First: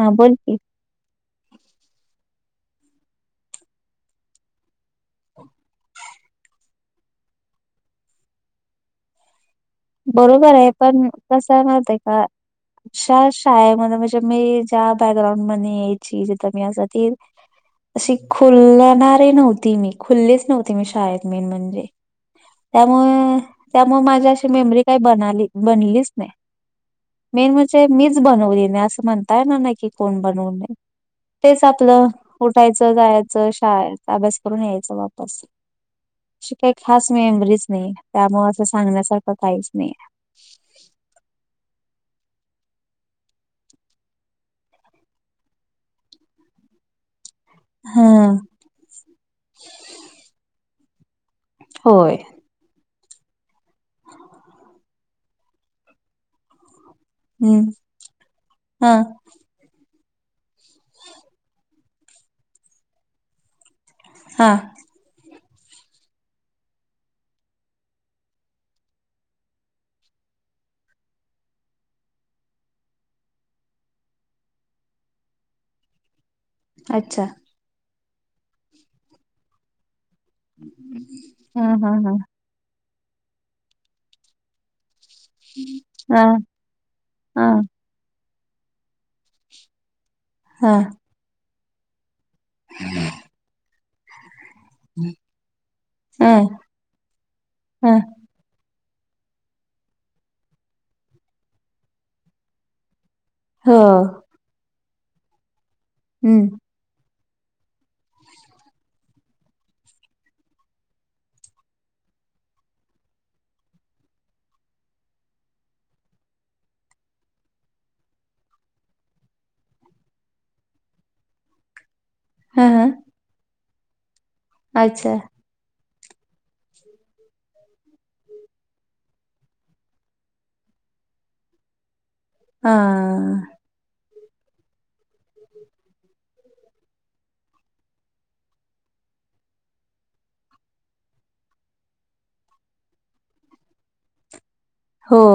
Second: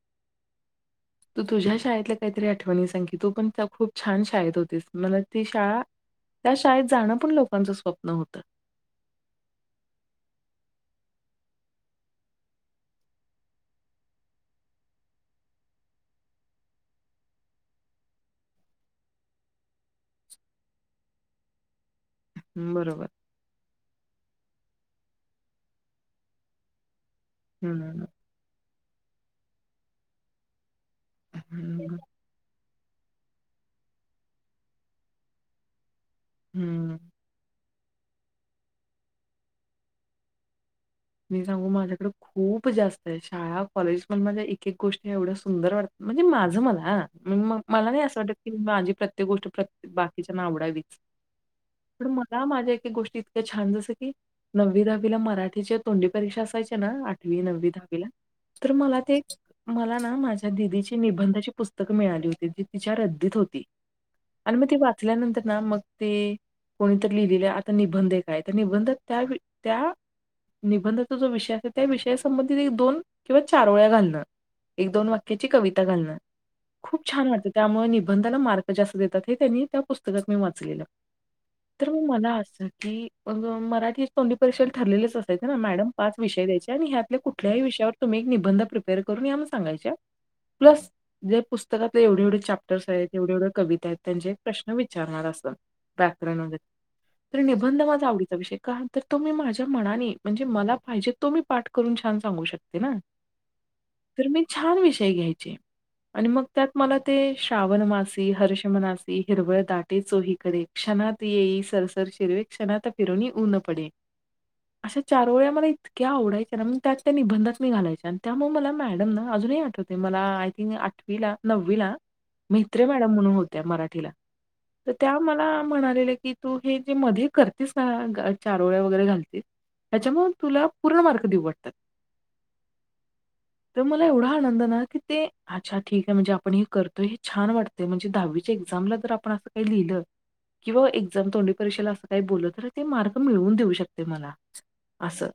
हा बोलकी- तु तुझ्या शाळेतल्या काहीतरी आठवणी सांग की तु पण खुप छान शाळेत होतीस म्हला ती शाळा त्या शाळेत जाणं पण लोकांचं स्वप्न होतं- बरोबर आहे पण कस मत आहे का अशा शाळे आहे म्हला म्हणजे मी ज्या बॅकग्राउंड मध्ये यायची जिथ मी असा त अशी खुलणारे नव्हती मी खुलीच नव्हती मी शाळेत मेन म्हणजे हं, बरोबर. त्यामुळे त्यामुळे माझी अशी मेमरी काही बली बनलीच नाही मेन म्हणजे हं, मीच बनवली नाही असं म्हणताय ना नाही की कोण बनवणे तेच हं, आपलं उठायचं जायचं शाळा अभ्यास करून यायचं वापस अशी काही हं. खास मेमरीच नाही त्यामुळे असं सांगण्यासाठी पतायच नाही मी सांगू माझ्याकडे खूप जास्त आहे शाळा कॉलेज पण माझ्या एक एक गोष्टी एवढ्या सुंदर वाटतात म्हणजे माझं मला म मला नाही असं वाटत हां. की माझी प्रत्येक गोष्ट प्रत्येक बाकीच्याना आवडावी पण होय. मला माझ्या एक गोष्टी इतक्या छान जसं की नववी दहावीला मराठीच्या तोंडी परीक्षा असायची ना आठवी हं, नववी दहावीला तर हां. मला ते मला ना माझ दिदीची निबंधाची पुस्तक मिळाली होती जी तिच्या रद्दीत होती हा आणि मग ते वाचल्यानंतर ना मग ते कोणीतरी लिहिलेलं आता निबंध काय तर निबंध त्या त्या निबंधाचा जो विषय अस त्या विषयासंबंधी एक दोन किंवा चार वळ्या घालणं एक दोन वाक्याची कविता घालणं खूप अच्छा. छान वाटतं त्यामुळे निबंधाला मार्क जास्त देतात हे त्यांनी त्या पुस्तक मी वाचलेलं हा तर हा म हा. मला असं की मराठी तोंडी परिषदेत ठरलेलीच ना मॅडम पाच हा विषय द्यायचे आणि हा ह्यातल्याुठल्याही विषयावर तुम्ही एक निबंध प्रिपेअर करून या मग सांगायच्या हा प्लस जे पुस्तकातलं एवढे एवढे चॅप्टर्स आहेत एवढे एवढ कविता आहेत त्यांचे एक प्रश्न विचारणार असतात हा व्याकरण वगैरे तररी निबंध हा माझा आवडीचा विषय काय तर तो मी माझ्या मनाने म्हणजे मला पाहिजे तो मी पाठ करून छान सांगू शकते ना हो तर मी छान विषय घ्यायचे आणि मग हम्म. त्यात मला ते श्रावण मासी हर्ष मनासी हिरवळ दाटे चोही करडे क्षणात येई सरसत शेर्वे क्षणाात फिरोणी ऊ न पडे अशा चार वळ्या मला इतक्या आवडायच्या ना मग त्या निबंधात मी घालायच्या आणि त्यामुळे मला मॅडम न अजूनही आठवत मला आय थंक आठवी ला नववी ला हा हा म्हेत्र मॅडम म्हणून होत्या मराठीला तर अच्छा त्या मला म्हणाल्या की तू हे जे मध्ये करतेस ना चारोळ वगैरे घालतीस हच्यामुून तुला पूर्ण मार्क देऊ वाटतात हा तर मला एवढा आनचा ठीक म्हणे आपण हे करतोय हे छान वाटतंय म्हणजे दहावीच्या एक्झामला जर आपण असं काही लिहिलं किंवा एक्झाम तोंडी परीक्षेला असं काही बोललं तर ते मार्क मिळवून देऊ शकते मला हो. असं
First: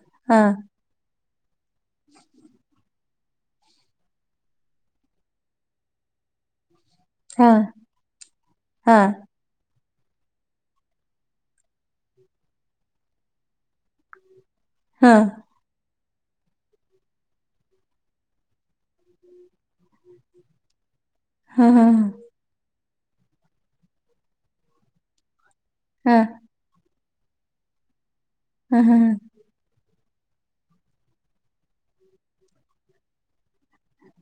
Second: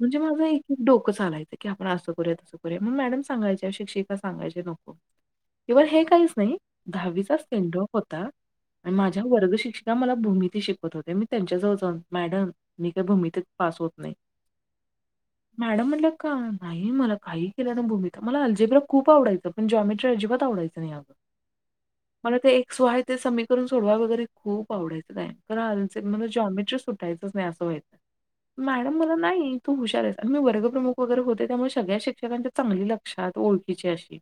म्हणजे हा माझं एक डोकंच आलायच की आपण असं करूया तं करूया मग मॅडम सांगायचे शिक्षिका सांगायचे नको कि हे काहीच नाही दहावीचा हा स्पेंडॉप होता हा माझ्या वर्ग शिक्ष का मला भूमिती शिकत होते मी त्यांच्या जवळण मॅडम मी का भूमतीत पास होत नाही हा हा मॅडम म्हटलं का नाही मला काही केलं ना भूमीती मला अलजेबला खूप आवडायचं जॉमेटर अजिबात आवडायचं नाही अ हा मला ते सोय ते समीकर सडवा वगैरे खूप आवडायं हा. काय जॉमेटट ा नाही अस्हाय हा मॅडम हा मला नाही तू हुशार आणि मी वर्गप्रमुख वगैरे होते त्यामुळे सगळ्या शिक्षकांच्या चांगली लक्षात ओळखीची अशी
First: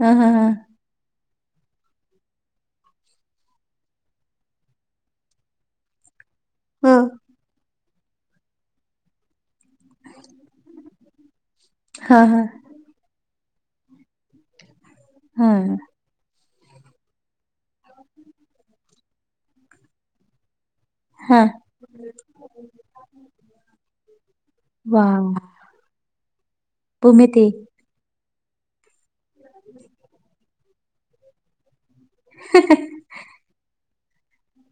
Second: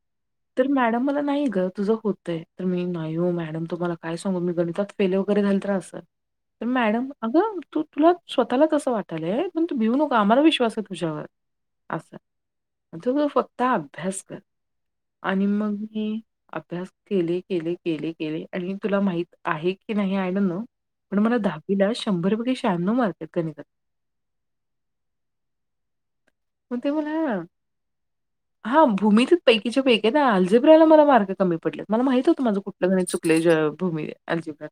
हा हा हा तर मॅडम मला नाही तुझं होतंय तर मी नाही हो मॅडम तुम्हाला काय सांगू मी गणितात फेले वगैरे झाल तर असल तर हो मॅडम अगं तू तुला स्वतःला कसं वाटलय पण तू भिऊ नको आम्हाला विश्वास आहे तुझ्यावर हा असं हा ज फक्त अभ्यास कर आणि हा मग मी अभ्यास केले केले केले केले आणि तुला माहित आहे की नाही आय डोन्ट नो पण मला हा. दहावीला शंभर पैे शहानव मार्क आहेत गणितात. वा हो ते बोला ना भूमिती हा भूमितीच्या पैकीचे पैक आहे ना अल्जेब्रा अजिब्रला मला मार्ग कमी पडलेत मला माहित होतं माझं कुठलं गणीत चुकले भूमी अलजिब्र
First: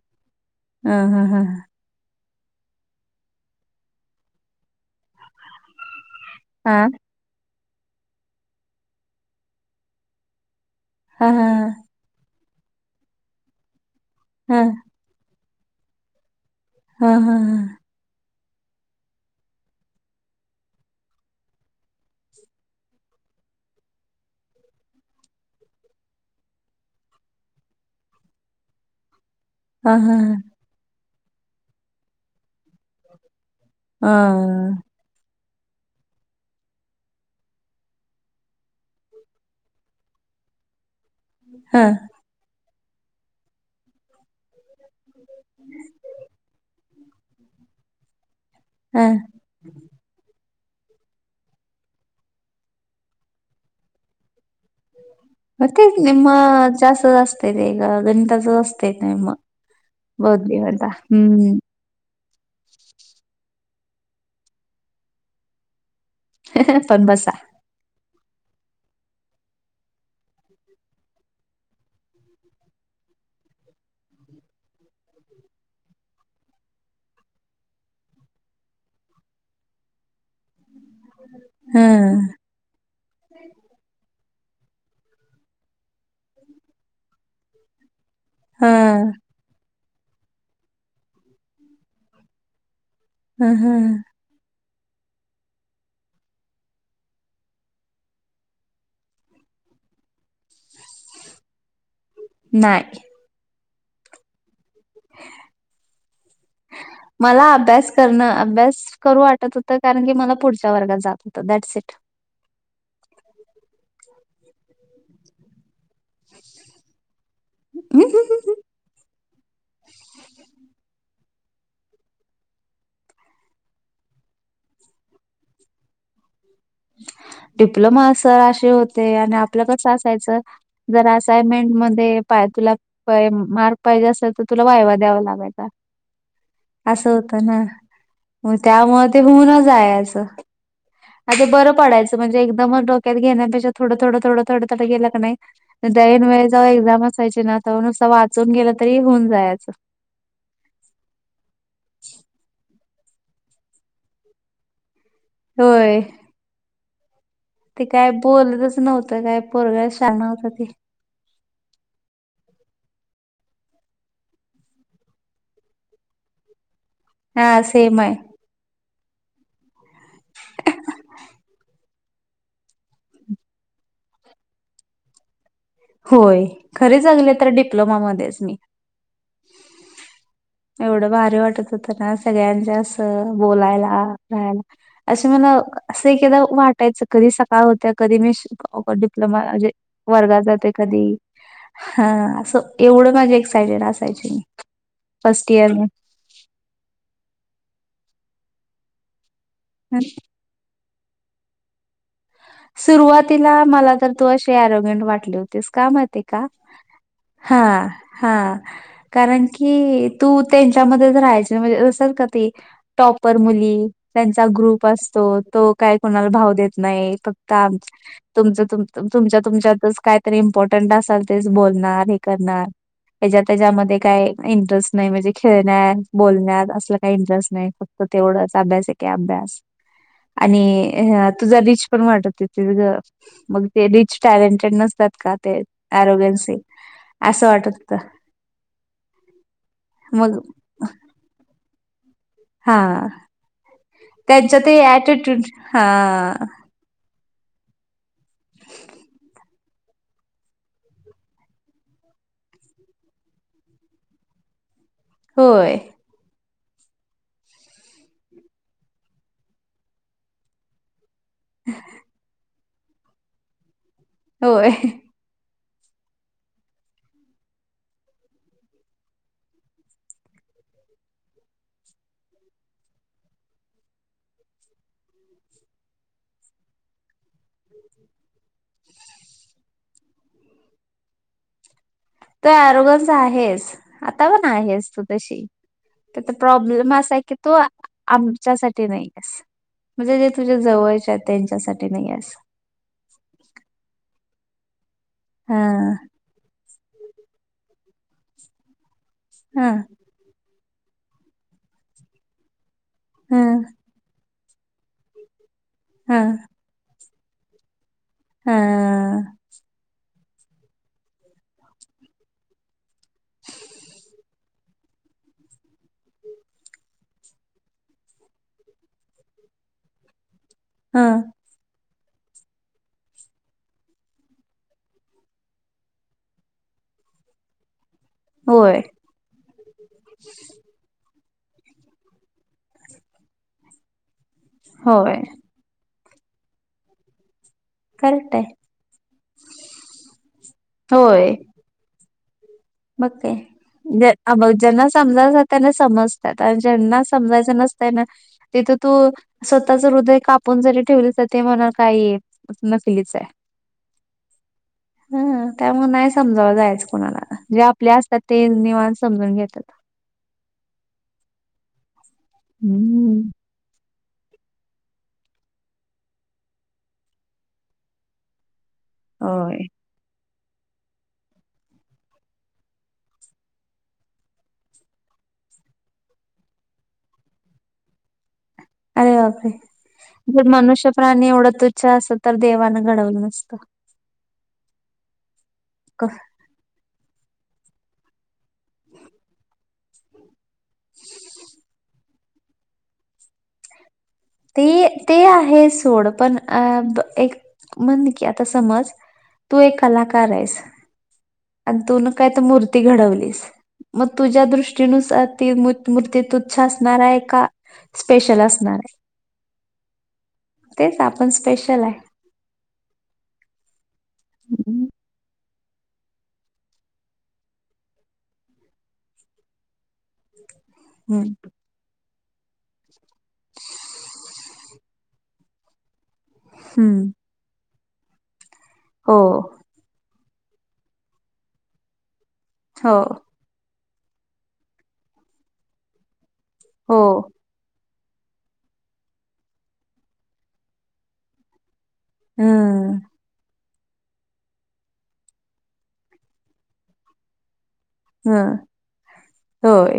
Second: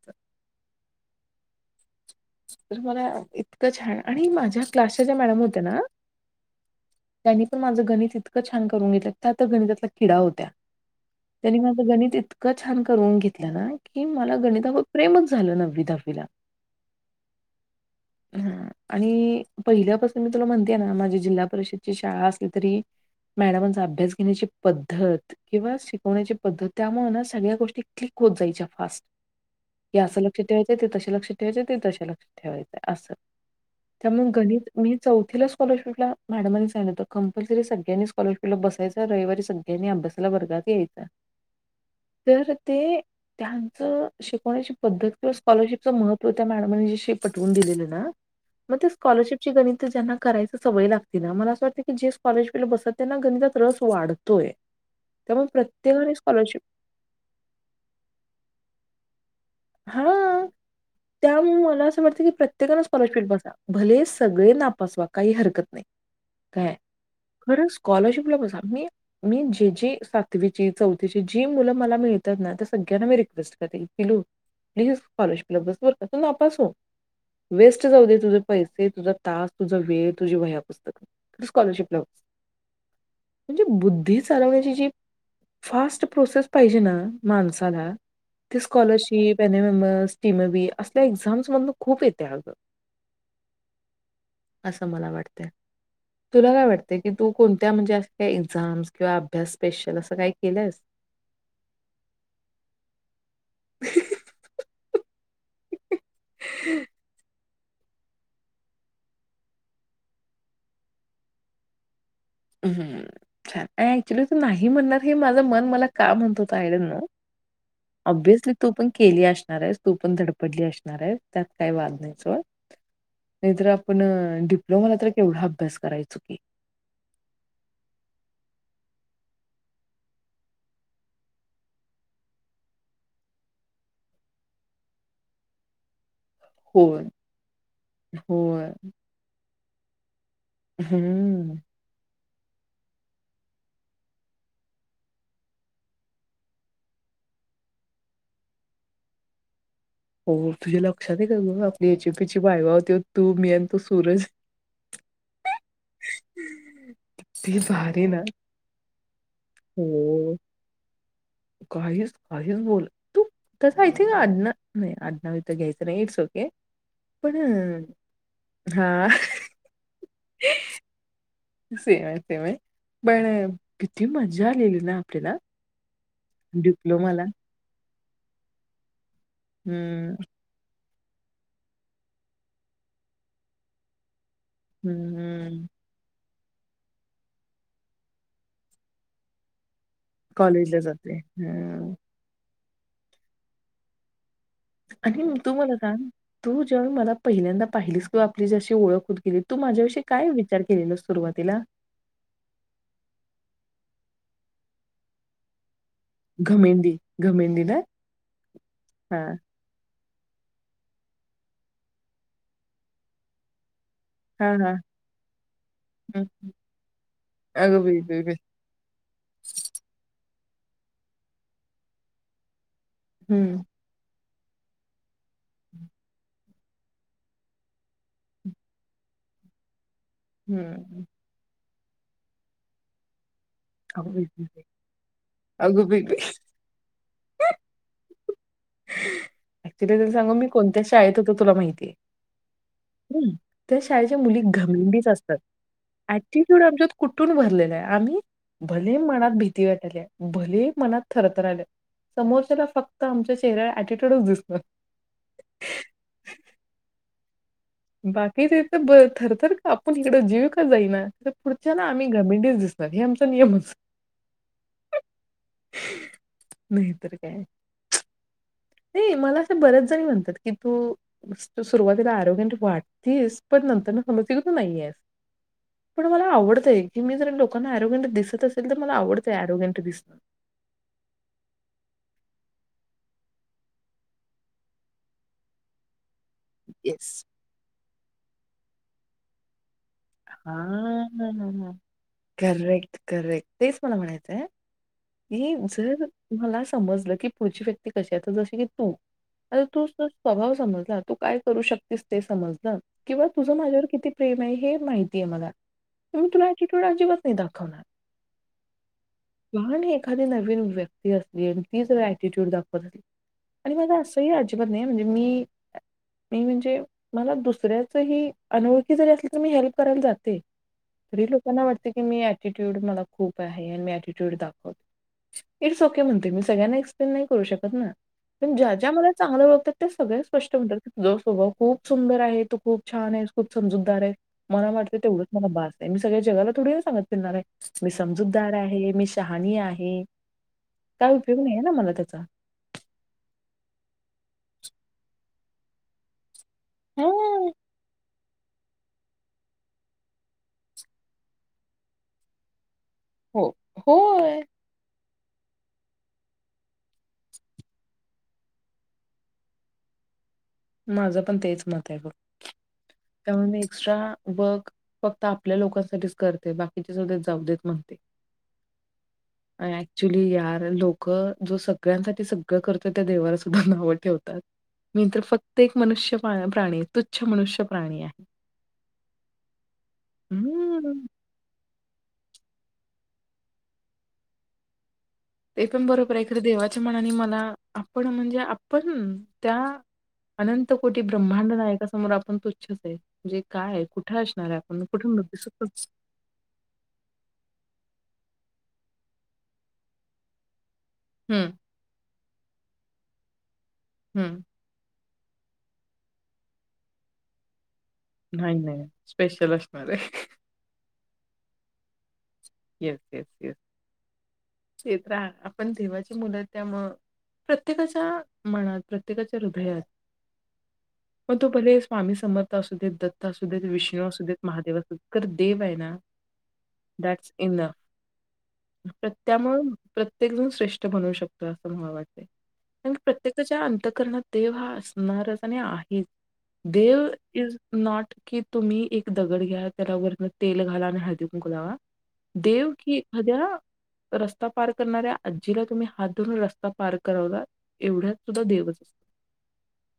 हा हा हा ह तर मला इतकं छान आणि माझ्या क्लासच्या ज्या मॅडम होत्या ना हां पण त्यांनी माझं गणित इतकं छान करून घेतलं त्या आ गणितातला किडा होत्या हा त्यांनी माझं गणित इ इतकं छान करून घेतलं ना की मला ह ह. गणिता प्रेमच झालं नववी दहावीला हा हम् हम हा आणि पहिल्यापासून मी तुला म्हणतेय ना माझी जिल्हा परिषदची शाळा असली तरी मॅडमांचा अभ्यास घेण्याची पद्धत किंवा शिकवण्याची पद्धत त्यामुळे सगळ्या गोष्टी क्लिक होत जायच्या फास्ट हा हा या हा असं लक्ष ठेवायचं ते तसे लक्ष ठेवायचे ते तसे लक्षात ठेवायचे अस त्यामुळे गणित मी चौथीला स्कॉलरशिपला मॅडमांनी सांगत कंपलसरी सगळ्यांनी स् कॉलरशिपला बसायचा रविवारी सगळ्यांनी अभ्यासाला वर्गात यायचा हा ते त्यांच शिकवण्याची पद्धती कि स्कॉलरशिपच महत्त्व त्या मॅडम ना पटवून दिलेले ना मग ते ह स्कॉलरशिप चे गणित करायची सवय लागते तिला मला असं वाटतं की स्कॉलरशिप ला त्यांना गणितात रस वाढते म निम स्कॉलरशिप जास्त गणिताचे असते हा बौद्धी होता त्यामुळे हम्म मला असं वाटतं की प्रत्येकानच स्कॉलरशिपबसा भले सगळे नापासवा काही हरकत नाही काय पण बसा खरं स्कॉलरशिप मी जे जी सातवी चौथची जी मुले मला मिळतात ना सगळ्यांना रिक्वेस्ट पिल्लू प्लीज स्कॉलरशिप ला बस तू नापास होऊ वेस्ट जाऊ दे तुझे पैसे तुझा तास तुझा वेळ तुझी वया पुुस्तकं स्कॉलरशिप ला हं म्हणजे बुद्धी चालवण्याची जी फास्ट प्रोसेस पाहिजे ना माणसाला ते हं स्कॉलरशिप एमीमी असल्या एक्झाम्स मधून खूप येते अग हम्म हम् असं मला वाटतें तुला काय वाटतंय की तू कोणत्या म्हणजे अस काही एक्झाम्स किंवा अभ्यास स्पेशल असं काही केलंस [unintelligible] नाहीय ह् हम मला अभ्यास करणं अभ्यास करू वाटत होत कारण की मला पुढच्या वर्गात जात होतं दॅट्स इट ह छान ऍक्च्युली तू नाही म्हणणार हे माझं मन मला का म्हणत होतो आय डोन्ट नो ऑब्वियसली तू पण केली असणार आहेस तू पण धडपडली असणार आहे त्यात काही वाद नाही चो नाहीतर आपण डिप्लोमाला तर केवढा अभ्यास करायचो की डिप्लोमा असे होते आणि आपलं कसे असायच जर असनमेंट मध्ये पा तुला मार पाहिजे असेल तर तुला वायवा द्यावा लागायचा होय. असं होत ना मग होय. त्यामुळे ते होऊनच आहे असं अ हम्म. बरंडयचं म्हणजे एक्दाम डोक्यात घेण्यापेक्ष थोडं थोड थोडं थोड थड गेले की ऐनवेळी जाऊ एक्झम असायचे ना तर नुसं वाचून गेलं तरी होऊन जायचं हो तुझी लक्षात आहे का बघ आपली एचपी ची बायबा होती तू मी आणि तो सूरज होय ती ते भारी काय ना. बोलतच नव्हतं काय पोरग शान हो. नव्हत ते काहीच काहीच बोल तू तस आय थिंक आना नाही आडनावी तर घ्यायचं नाही इट्स ओके पण हा सेम आहे हा सेमय सेमय पण किती मजा लल ना आपडेला होय खरे चांगले तर डिप्लोमामध्येध्येच मी हम्म एवढं भारी वाटत होतं ना सगळ्यांच्या अस बोलायला नाही अशी म्हला हम्म. स केदा वाटायच कधी सकाळ होत्या कधी मी डिप्लोमा म्हणजे वर्गात जाते कॉलेजला कधी हं. हा असं एवढं माझे एक्सायटेड असायचे मी आणि फर्स्ट तू इयर मला सांग तू जेवण मला पहिल्यांदा पाहिलीस तू आपली जशी ओळख होत गेली तू माझ्यावियी काय विचार केलेला सुरुवातीला सुरुवातीला मला तर तू अे अरोगं वाटले होतेस कामते का घमेंडी, हा घमेंडी ना? हा हां, कारण की तू त्यांच्यामध्येच राहायच म्हणजे असल का त टॉपर मुली त्यांचा हां, हां. ग्रुप असतो तो काय हं. कोणाला भाव देत नाही फक्त अगं बाई, बाई, बाई! तुमच तुमच्या तुमच्यात का इम्पॉर्टंट असल बणार हे करणार हच्या हं, त्याच्यामध्ये काय इंटरेस्ट नाही म्हणजे खेळण्यात बोलण्यात असलं काही इंटरेस्ट नाही फक्त तेवढंच अभ्यास आहे का अभ्यास हं. आणि तुझा रीच पण वाटत आहे मग ते अगं रिच बाई, बाई, बाई! टॅलेंटेड नसतात का ते अगं बाई, बाई! आरोग्यांचे असं वाटत ऍक्च्युली तला सांग मग मी कोणत्याशी आहेत होत तुला माहितीये हा शाळे त्यांच्या ते मुलीमी ऍटिट्यूड हा असतात्यूड आमच्या कु कुटून भरलेलं आहे आम्ही भले मनात भीती वाटाली आहे भले मनात थरथ राहिले समोरच्याला फक्त आमच्या शचेहऱ्याला ऍटिट्यूडच दिसत होय बाकी तथ ब थरथर का आपण इकडं जीव का जाईना पुढच्या ना आम्ही घमेंडीच दिसणार हे आमचा नियम असतो होय नाही तरर काय नाही मला असे बरेच जणी म्हणतात की तू सुरुवातीला ऍरोग्यंट वाटतेस पण नंतरन समजल कि तू नाहीयेस पण मला आवडतंय की मी जर लोकांना ऍरोग्यंट दिसत असेल तर मला आवडतय ऍरोग्यंट दिसणं [inaudible] तू आरोगंन्स आहेस आता पण आहेस तू तशी त्या तर प्रॉब्लेम असाय येस. की तू -आमच्यासाठी नाहीयेस म्हणजे जे तुझ्या जवळचे आहेत हां. त्यांच्यासाठी नाहीयेस. करेक्ट, हि जर मला समजलं की पुढची व्यक्ती कशी आहे तर जशी की तू आता हा तूच- स्वभाव समजला तू काय करू शकतेस ते समजलं किंवा हा तुझं माझ्यावर किती प्रेम आहे हे माहितीये मला हा म तुला ऍटिट्यूड अजिबात नाही दखवणार हा एखादी नवीन व्यक्ती असली आणि तीच ऍटिट्यूड दाखवत अली आणि माझ असंही अजीबात नाहीये म्हणजे मी मी म्हणजे मला दुसऱ्याच हि अनोळखी जरी असली तर मी हेल्प करायला जाते. हा तरी लोकांना वाटतय की मी ऍटिट्यूड मला खूप आहे आणि मी ऍटिट्यूड दाखवत इट्स ओके म्हणते मी सगळ्यांना एक्सप्लेन नाही करू शकत ना पण ज्या होय -ज्या मला चांगलं ओळखतात ते सगळ्या स्पष्ट म्हणतात जो स्वभाव खूप सुंदर आहे तो खूप छान आहे खूप समजूतदार आहे मला वाटत होय तेवढंच मला भास आहे मी सगळ्या जगाला थोडी सांगत फिरणार आहे मी समजूतदार आहे मी शहानी आहे आहे काय होय उपयोग नाही ना मला त्याचा मग काय ना समजाता त्याना समजत आता ज्यांना हां, समजायचं नसतंय ना तिथं तू स्वतःच हृदय कापून जरी ठेवले तर ते म्हणा काय नसलीच आहे, हो, होय. हं हं त्यामुळ नाही समजावाय जायच कोणाला जे आपले असतात ते निवांत समजून घेत्यात माझं पण तेच मत आहे बघ हम्म त्यामुळे मी एक्स्ट्रा वर्क फक्त आपल्या लोकांसाठीच करते बाकीचे सगळे जाऊ देत म्हणते. होय. अ. ऍक्चुली आर.. लोक जो सगळ्यांसाठी सगळं करतोय त्या देवाला सुद्धा नावं ठेवतात [inaudible] मी तर फक्त एक मनुष्य- प्राणी तुच्छ मनुष्य प्राणी आहे. अरे बापरे! जर मनुष्य हम्म, प्राणी एवढा तुच्छ तुच्छ असल तर देवानं घडवलं नसत. ते पण बरोबर [inaudible] आहे इकडे देवाच्या मनाने मला आपण म्हणजे आपण त्या अनंतकोटी ब्रह्मांडनायका समोर आपण तुच्छच आहे म्हणजे काय कुठ? ते -ते आहे सोड पण अ एक म्हण की आ तर समज तू एक कलाकार आहेस, हं, आणि तुन काय तर मूर्ती घडवलीस मग हं. तुझ्या दृष्टी नुसार ती मूर्ती- तुच्छ असणार आहे का? स्पेशल नाही, असणार नाही. आहे स्पेशल असणार आहे. तेच आपण स्पेशल आहे येस- येस -येस हम्म [unintelligible] पण देवाची मुलं त्यामुळे प्रत्येकाच्या मनात प्रत्येकाच्या हृदयात हम्म. मग तो भले स्वामी समर्थ असू देत, दत्त असू देत, विष्णू असू देत, महादेव असू देत खरं देव आहे ना. हम्म आपला हो प्रत्यामुळ -प्रत्येकजण श्रेष्ठ बनवू शकतो असं मला वाटतं. हो कारण प्रत्येकाच्या अंतकरणात देव हा असणारच आणि आहेच. हो देव इज नॉट कि तुम्ही एक दगड घ्या त्याला वर तेल घाला आणि हळदी कुंकू लावा, देव की हम्म एखाद्या रस्ता पार करणाऱ्या आजीला तुम्ही हात धरून रस्ता पार्क करवला एवढ्या सुद्धा हं देवच असतो होय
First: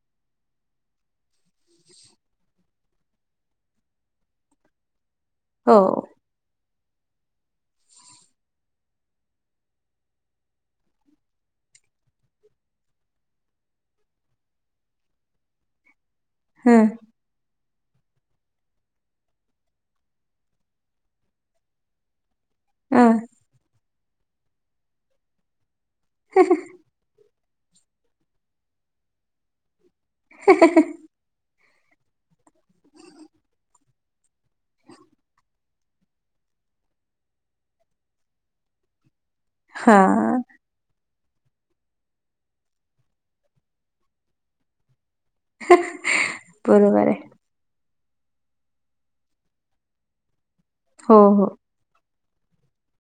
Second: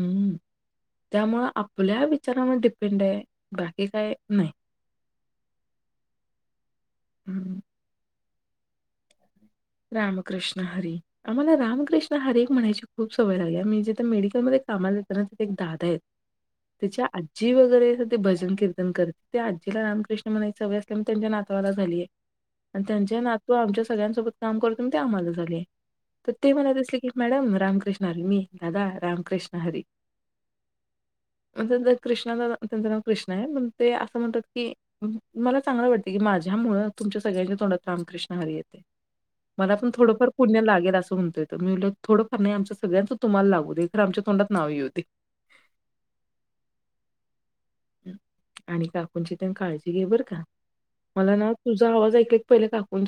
हम्म त्यामुं आपल्या विचारावर डिपेंड आहे बाकी काय नाही हो हम्म रामकृष्ण हरी आम्हाला रामकृष्ण हरी म्हणायची खूप सवय लागली म्हणजे जिथ मेडिकलमध्ये हं [unintelligible] भजन कीर्तन करते त्या आजीला राम कृष्ण हरी म्हणायची सवय आहे म्हणून त्याच्या नातवाला झाली आणि हं त्यांच्या नातू आमच्या सगळ्यांसोबत काम करतो ते आम्हाला झाले तर ते म्हणत असले की मॅडम रामकृष्ण हरी मी दादा रामकृष्ण हरी ह कृष्णाचा त्यांचं नाव कृष्णा आहे पण ते असं म्हणतात की मला चांगलं वाटते की माझ माझ्यामुळे तुमच्या सगळ्यांच्या तोंडात रामकृष्ण हरी येते मला पण थोडंफार हां पुण्य लागेल अस म्हण मी थोडं फार नाही आमच्या सगळ्यांचं तुम्हाला लागू दे आमच्या सगळ्यांच्या तोंडात नाव येऊ दे बरोबर आहे आणि काकूंची तर काळजी घे बरं का हो मला हो. ना तुझा आवाज ऐकू ते पहिलं काकूंचं